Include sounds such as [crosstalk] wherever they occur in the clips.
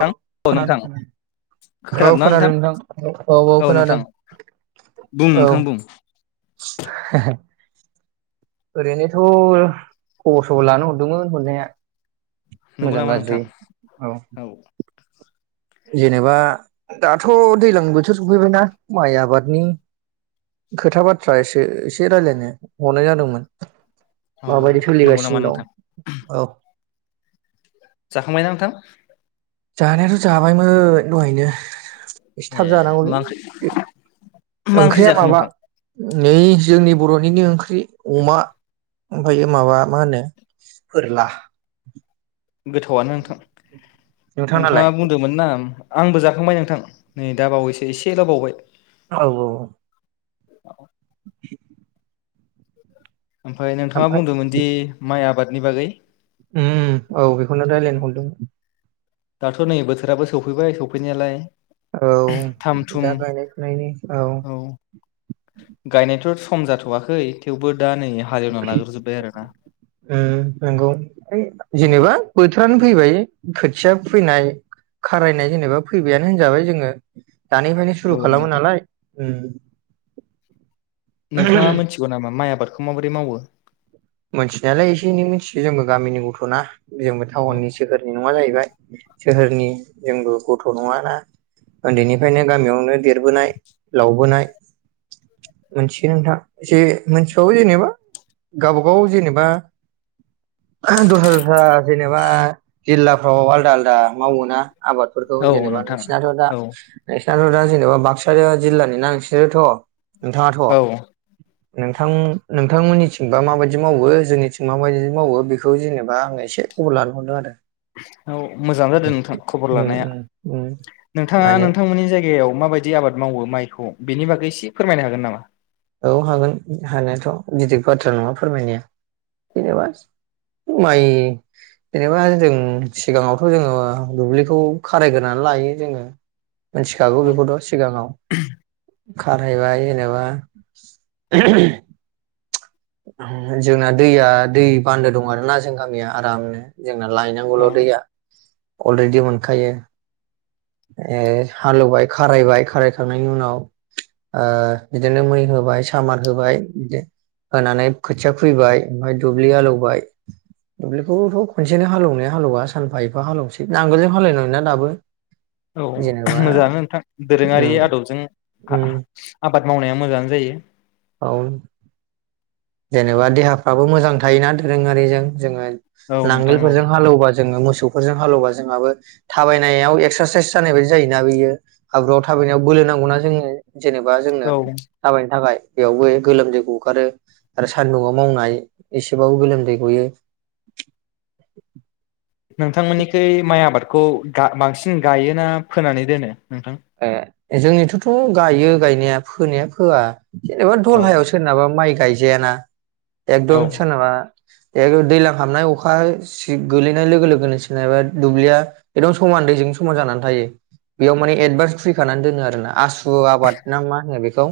औ थां खोनादों नोंथां खोनादों औ खोनादों नोंथां औ औ औ खोनादों बुं औ नोंथां बुं [unintelligible] ओरैनोथ' खबर सबर लानो हरदोंमोन हरनाया। नंगौ मोजां नामा नोंथां गाज्रि औ जेनेबा दाथ' दैलां बोथोर सफैबायना माइ आबादनि खोथा बाथ्रा एसे एसे रायलायनो हनाय जादोंमोन। औ माबायदि नंगौ नामा सोलिगासिनो नोंथां दं औ जाखांबाय ना नोंथां? जानायाथ' जाबायमोन दहायनो। एसे थाब ए जानांगौलै मा ओंख्रि? मा ओंख्रि ओंख्रिया जाखो माबा नोंथां? नै जोंनि बर'निनो ओंख्रि अमा ओमफ्रायो माबा मा होनो? फोरला। गोथावानो नोंथां। नोंथांनालाय नोंथाङा बुंदोंमोन ना आंबो जाखांबाय नोंथां। नै दा बावैसो एसेल' बावबाय। औ औ। [inaudible] [inaudible] ओमफ्राय नोंथाङा ओमफाय बुंदोंमोन दि माइ आबाद नि बागै उम औ बे खौनो रायलायनो हरदोंमोन। दाथ' नै बोथोराबो सौफैबाय सौफैनायालाय। औ थाम थुम दा गायनाय फुनायनि औ गायनायथ' सम जाथ'आखै थेवबो दा नै हालेवना लाग्रोजोब्बाय आरोना ओ नंगौ ओइ औ जेनेबा बोथोरानो फैबाय। खो थिया फैनाय खारायनाय जेनेबा फैबायानो होनजाबाय जोङो। दानिफ्रायनो सुरु औ खालामो नोंथां नालाय। उम नोंथाङा मोनथिगौ नामा माइ आबाद खौ माबोरै मावो? मोनथिनायालाय एसे एनै मोनथियो जोंबो गामिनि गथ'ना। जोंबो औ टाउननि सोहोरनि नङा जाहैबाय। सोहोरनि जोंबो गथ' नङाना उन्दैनिफ्रायनो गामियावनो देर देरबोनाय लावबोनाय मोनथियो नोंथां एसे मोनथिबाबो जेनेबा गावब गाव जेनेबा दस्रा दस्रा जेनेबा जिल्लाफ्राव आलादा आलादा मावोना। आबादफोरखौ औ जेनेबा नोंथां नोंसिनाथ' दा औ नोंसि [unintelligible] दा जेनेबा बाक्सा जिल्लानिना नोंसोरोथ' नोंथाङाथ' औ नोंथां नोंथांमोननिथिंबा माबायदि बिदि मावो जोंनि थिं माबायदि मावो बेखौ जेनेबा आङो एसे खबर लानो हरदों आरो। औ मोजां जादों नोंथां खबर उम लानाया उम उम नोंथाङा माने नोंथांमोननि जायगायाव माबाय दि आबाद मावो माइखौ बेनि बागै एसे फोरमायनो हागोन नामा? औ हागोन हानायाथ' गिदिर बाथ्रा नङा फोरमायनाया। जेनेबा माइ जेनेबा जों सिगाङावथ' जोङो दुब्लिखौ खारायग्रोनानै लायो जोङो। मिथिखागौ औ बेखौथ' सिगाङाव खारहायबाय जेनेबा [inaudible] जोंना दैया दै बान्दो दं आरो ना जों गामिया आरामनो। जोंना लायनांगौल' दैया। अलरेडि मोनखायो। ए हालेवबाय खारायबाय खारायखांनायनि उनाव बिदिनो मै होबाय सामार होबाय बिदि होनानै खोथिया खुबैबाय ओमफाय दुब्लि हालौवबाय दुब्लिखौथ' खनसेनो हालेवनाया हालेवा सानफा एफा हालेवनोसै नांगोलजों हालेवनायना दाबो औ जेनेबा मोजाङानो नोंथां दोरोङारि उम आदबजों आ उम आबाद मावनाया मोजाङानो जायो। औ जेनेबा देहाफ्राबो मोजां थायोना दोरोङारिजों जोङो औ नोंथां औ नांगोलफोरजों हालौबा जोङो मोसौफोरजों हालौबा जोंहाबो थाबायनायाव एक्सारसाइस जानाय बाददि जायोना बियो हाब्रुआव थाबायनायाव बोलो नांगौना जोंनो। जेनेबा जोंनो औ थाबायनो थाखाय बेयावबो गोलोमदैखौ गगारो आरो सान्दुआव मावनाय एसेबाबो गोलोमदै गयो। नोंथांमोननिखै माइ आबाद खौ गा बांसिन गायोना फोनानै दोनो? नोंथां जोंनिथ'थ' गायो गायनाया फोनाया फोआ जेनेबा औ दलहायाव सोरनाबा माइ गायजाया ना औ एकदम सोरनाबा ए दैज्लां हाबनाय अखा सि-गोलैनाय लोगो लोगोनोेनबा दुब्लिया एकदम समान दैजों समान जानानै थायो बेयाव माने एदभान्स खैखानानै दो आरो ना आसु आबाद ना मानो बे खौ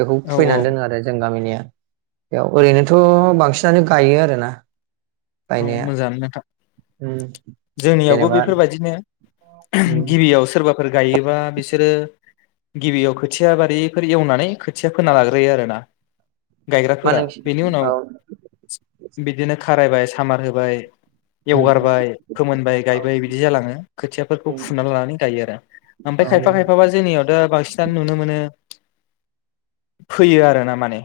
बेखौ औ औ खुफैनानै दोनो आरो जों गामिनिया। बेयाव ओरैनोथ' बांसिनानो गायो आरोना औ गायनाया मोजाङानो नोंथां उम जोंनियावबो जेनेबा बेफोरबायदिनो आह उम गिबियाव सोरबा फोर गायोबा बिसोरो गिबियाव खोथिया बारिफोर एवनानै खोथिया फोना लाग्रोयो आरो ना मा गायग्राफोरा नोंसि बेनि उनाव औ बिदिनो खारायबाय खामार होबाय उम एवगारबाय फोमोनबाय औ गायबाय बिदि जालाङो खोथियाफोरखौ उम फुनानै लानानै गायो आरो ओमफाय औ खायफा औ खायफाबा जोंनियाव दा बांसिनानो नुनो मोनो [inaudible] फोयो आरो ना माने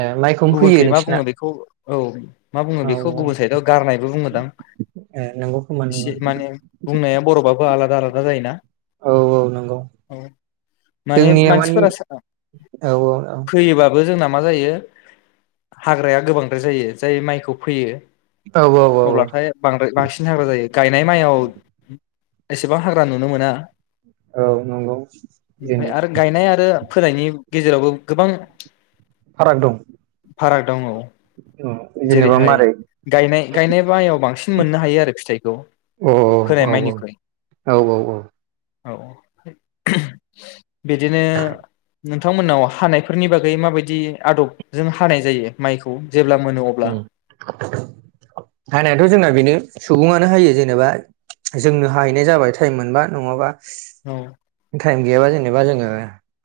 ए माइखौनो फैयो गुबुनखै मा बुङो नोंसिना? बेखौ औ मा बुङो औ बेखौ औ गुबुन साइदआव गारनायबो बुङोदां ए नंगौ खोमा नंगौ इसे माने बुंनाया बर'बाबो आलादा आलादा जायोना औ औ नंगौ औ माने जोंनिया मानि मानसिफोरा सो औ औ औ फैयोबाबो जोंना मा जायो हाग्राया गोबांद्राय जायो जाय माइखौ फैयो औ औ औ अब्लाथाय बांद्राय बांसि हाग्रा जायो गायनाय माइ आवएसेबां हाग्रा नुनो मोना। [inaudible] औ नंगौ ओमफाय बिदिनो आरो गायनाय आरो फोनायनि गेजेरावबो गोबां फाराग दं। फाराग दङ' औ जेनेबा जेरैहाय मारै गायनाय गायनाय माइ आव बांसिन मोननो हायो आरो फिथाइखौ औ फोनाय औ माइनिख्रुइ औ औ औ बिदिनो नोंथांमोन्नाव हानायफोरनि बागै माबायदि आदब जों हानाय जायो माइखौ? अब्ला उम हानायाथ' जोंना बेनो सुबुङानो हायो जेनेबा जोंनो हाहैनाय जाबाय टाइम मोनबा नङाबा औ टाइम गैयाबा जेनेबा जोङो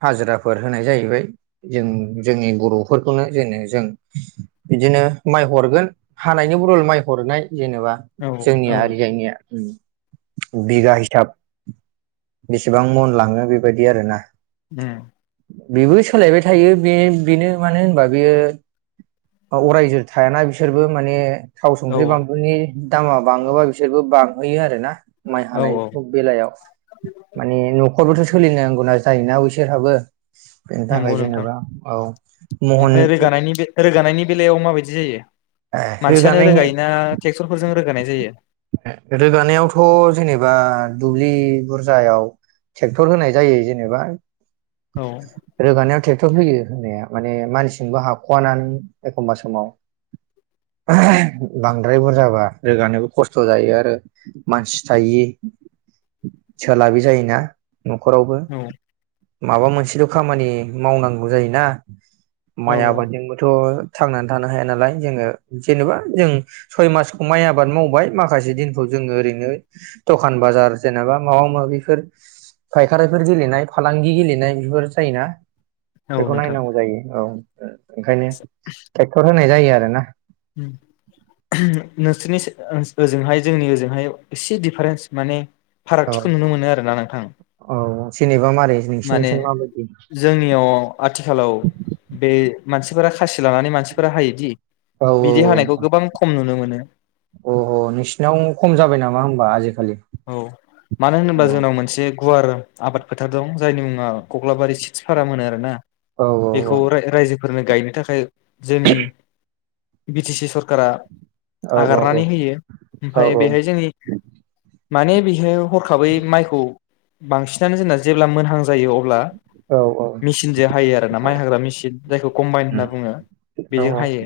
हाजिराफोर होनाय जाहैबाय जों जोंनि बर'फोरखौनो जेनो जों बिदिनो माइ हरगोन हानायनि बदल माइ हरनाय जेनेबा औ जोंनिया औ ओरैजायनिया बिगा हिसाब बिस बां मन लाङो बेबायदि आरो ना उम। बेबो सोलायबाय थायो बे बेनो मानो होनबा बेयो अरायजो थायाना बिसोरबो माने थाव औ संख्रि बानलुनि दामा बाङोबा बिसोरबो बां फायो आरो ना। माइ औ हानाय औ सब बेलायाव। न'खरबोथ' सोलिनांगौना जायोना बिसोरहाबो। बेनि थाखाय नंगौ नोंथां जेनेबा औ महन ओमफ्राय रोगानायनि बे रोगानायनि बेलायाव माबाय दि जायो? ए मानसियानो रोगानायनि रोगायोना ट्रेक्टरफोरजों रोगानाय जायो रोगानायावथ' जेनेबा दुब्लि बुरजायाव ट्रेक्टर होनाय जायो जेनेबा औ रोगानायाव टेक - टर होयो होनाया माने मानसिजोंबो हाख'वा ना नों एखमबा समाव। बांद्राय बुरजाबा रोगानोबो खस्थ' जायो आरो मानसि थायि सोलाबि जायोना। न'खरावबो। औ माबा मोनसेल' खामानि मावनांगौ जायोना। माइ औ आबादजोंबोथ'। थांनानै थानो हाया नालाय। जोङो जेनेबा जों सय मासखौ माइ आबाद मावबाय माखासे दिनखौ जोङो ओरैनो दखान बाजार जेनेबा माबा माबिफोर फायखारिफोर गेलेनाय फालांगि गेलेनाय बेफोर जायोना। औ बेखौ नोंथां नायनांगौ जायो औ ओंखायनो ट्रेक्टर होनाय जायो आरो नो सिनि सो ओजोंहाय जोंनि ओजोंहाय एसे दिडिफारेन्स माने। औ फारागथिखौ नुनो मोनो आरोना नोंथां। औ जेनेबा मारै माने नोंसिनिथिं माबायदि जोंनियाव आथिखालाव बे मानसिफोरा खासि लानानै मानसिफोरा हायोदि। औ औ बिदि हानायखौ औ गोबां खम नुनो मोनो अह अह नोंसिनाव खम जाबाय नामा होन बा आजि औ मानो होनोबा जोंनाव मोनसे गुवार आबाद फोथार दं जायनि मुङा कख्लाबारि सिदस फाराम होनो आरोना। औ औ औ बेखौ राय-रायजो फोरनो गायनो थाखाय। जोंनि। बि टि सि सरखारा। औ आगारनानै होयो औ ओमफ्राय बेहाय जोंनि माने बेहाय हरखाबै माइखौ बांसिनानो जोंना जेब्ला मोनहां जायो अब्ला। औ उम। मेचिनजों हायो आरोना माइ हाग्रा मेचिन जायखौ कम्बाइन होनना बुङो औ बेजों औ हायो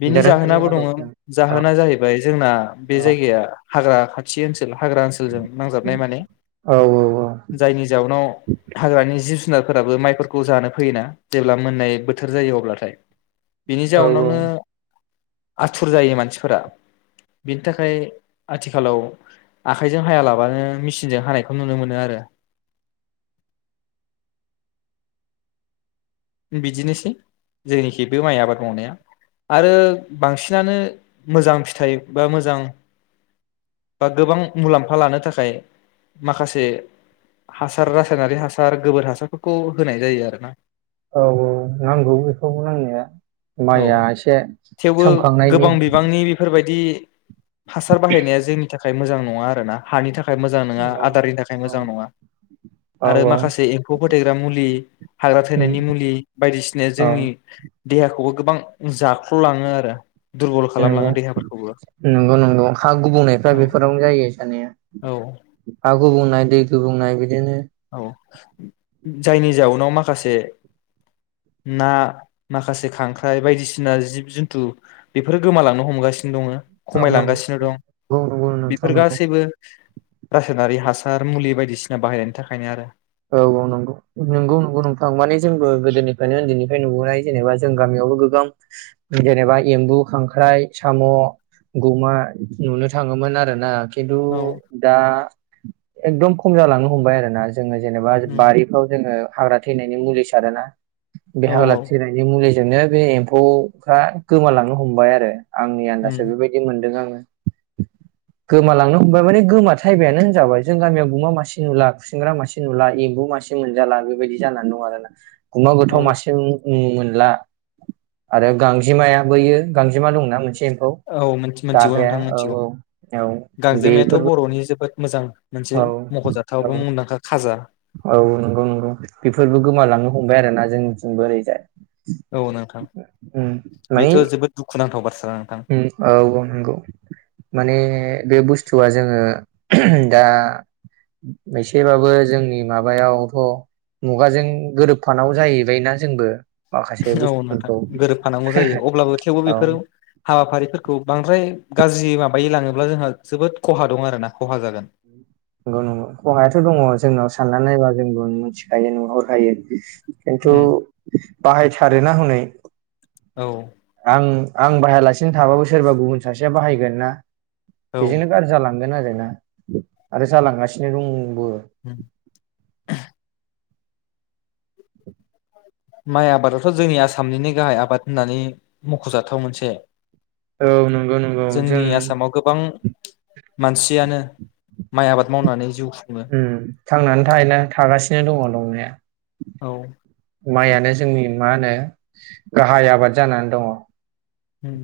बेनि दोरोङारि जाहोनाबो दङ आदबजों औ जाहोना जाहैबाय जोंना बे औ जायगाया हाग्रा खाथि। हाग्रा ओनसोलजों नांजाबनाय माने औ जायनि जाउनाव हाग्रानि जिब जुनारफोराबो माइफोरखौ जानो फैयोना जेब्ला मोननाय बोथोर जायो अब्लाथाय। बिनि औ जाउनावनो। आथुर जायो मानसिफोरा बेनि थाखाय आथिखालाव। आखायजों हायालाबानो मेसिनजों हानायखौ नुनो मोनो आरो। बिदिनोसै जोंनिखि बे माइ आबाद मावनाया आरो बांसिनानो मोजां फिथाइ बा मोजां बा गोबां मुलाम्फा लानो थाखाय माखासे हासार रासायनारि हासार गोबोर हासारफोरखौ होनाय जायो आरोना। औ औ नांगौ बेखौ नांनाया औ माइया एसे सोमखांनायनि। दि हासार बाहायनाया जोंनि था खाय मोजां नङा आरोना हानि था खाय मोजां नङा औ आदारनि थाखाय औ मोजां नङा औ आरो औ माखासे एम्फौ फोथैग्रा मुलि। हाग्रा उम थैनायनि मु बायदिसिनाया जोंनि। औ देहाखौबो गोबां जाख्ल'लाङो आरो। दुरबल नंगौ खालामलाङो देहाफोरखौबो नंगौ नंगौ हा गुबुंनायफ्रा औ बेफोरावनो जायो जानाया औ हा गुबुंनाय दै गुबुंनाय बिदिनो। [unintelligible] औ जायनि जाउनाव माखासे ना माखासे खांख्राइ बायदिसिना जिब जन्थु बेफोरो गोमालांनो हमगासिनो दङो। औ खमायलांगासिनो नंगौ दं नंगौ नंगौ नोंथां बेफोर नंगौ गासैबो रासायनारि हासा थार मुलि बायदिसिना बाहायनायनि था [unintelligible] आरो। औ औ नंगौ नंगौ नंगौ नोंथां माने जोंबो गोदोनिफ्रायनो उन्दैनिफ्राय नुबोनाय जेनेबा जों गामियावबो गोबां जेनेबा एम्बु खांख्राइ साम' गुमा नुनो थाङोमोन आरो ना। खिन्थु औ दा। एकदम खम जालांनो हमबाय आरोना। [unintelligible] जेनेबा उम बारिफ्राव जोङो। हाग्रा थैनायनि मुलि सारोना। बे औ हाग्रा थैनायनि मुलि जोंनो बे एम्फौफ्रा गोमालांनो हमबाय आरो। आंनि आन्दासजों उम बेबायदि मोनदों आङो। गोमालांनो हमबाय माने गोमा थायबायानो होनजाबाय जों गामियाव गुमा मासि नुला खुसिंग्रा मासि जे नुला एम्बु मासे मोनजाला बेबायदि जानानै दं आरोना। गुमाव गोथाव औ मासिजों मोनला आरो गांजेमाया बैयो गांजेमा दंना मोनसे एम्फौ औ मिथि मिथिगौ दाग्राया नोंथां औ मिथिगौ औ गांजेमायाथ' बेफोरबो बर'नि जोबोद मोजां मोनसे औ मख'जाथाव औ बा मुंदांखा खाजा औ नंगौ नंगौ बेफोरबो गोमालांनो हमबाय आरो ना जोंनिथिंबो ओरैजाय औ नोंथां उम माने बेथ' जोबोद दुखु नांथाव बाथ्रा नोंथां उम औ नंगौ माने बे बुस जेथुबा जोङो दा एसेबाबो जोंनि माबायावथ' मुगाजों गोरोबफानांगौ जाहैबायना जोंबो माखासे औ नोंथां बुस्थुफोरखौ गोरोबफानांगौ जायो अब्लाबो थेवबो औ बेफोर हाबाफारिफोरखौ बांद्राय गाज्रि माबायै लाङोब्ला जोंहा जोबोद खहा दं आरोना खहा जागोन नंगौ नंगौ खहायाथ' दङ जोंनाव साननानै नायबा जोंबो मिथिखायो नुहरखायो। खिन्थु उम बाहायथारोना हनै औ आं आं बाहायालासिनो थाबाबो सोरबा गुबुन सासेया बाहायगोन ना औ बिजोंनो गाज्रि जालांगोन आरो ना आरो जालांगासिनो रं बो माइ आबादाथ' जोंनि आसामनिनो गाहाय आबाद होननानै मख'जाथाव मोनसे औ नंगौ नंगौ जोंनि जों आसामाव गोबां मानसियानो माइ आबाद मावनानै जिउ खुङो उम थांनानै थाहोन थागासिनो दङ दंनाया औ माइआनो जोंनि मा होनो गाहाय आबाद जानानै दङ। उम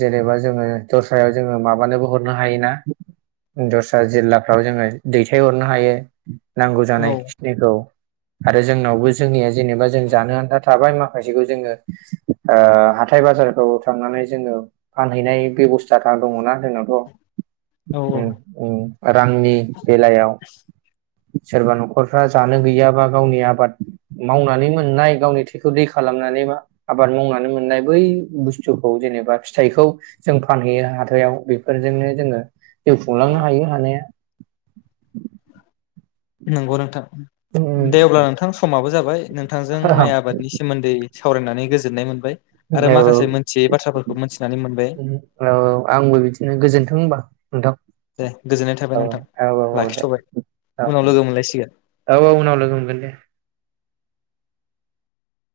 जेनेबा जोङो दस्रायाव जोङो माबानोबो हरनो हाय ना दस्रा जिल्लाफ्राव जोङो दैथायहरनो हायो। नांगौ जानाय औ खिनिखौ आरो जोंनावबो जोंनिया जेनेबा जों जानो आन्था थाबाय माखासेखौ जोङो ओ हाथाय बाजारफ्राव थांनानै जोङो फानहैनाय बेबस्था दङना जोंनावथ' औ उम उम रांनि बेलायाव सोरबा न'खरफ्रा जानो गैयाबा गावनि आबाद मावनानै मोननाय गावनि थैखौ दै खालामनानै बा आबाद मावनानै मोननाय बै बुस्थुखौ जेनेबा बा फिथाइखौ जों फानहैयो हाथायाव बेफोरजोंनो जोङो जिउ खुंलांनो हायो हानाया नंगौ नोंथां उम दे अब्ला नोंथां समाबो जाबाय नोंथांजों माइ आबादनि सोमोन्दै सावरायनानै गोजोननाय मोनबाय आरो माखासे मोनथियै बाथ्राफोरखौ मोनथिनानै मोनबाय औ औ आंबो बिदिनो गोजोनथों होनबा नोंथां दे गोजोननाय थाबाय औ नोंथां औ औ औ दे लाखिथ'बाय औ उनाव लोगो मोनलायसिगोन। औ औ उनाव लोगो हमगोन दे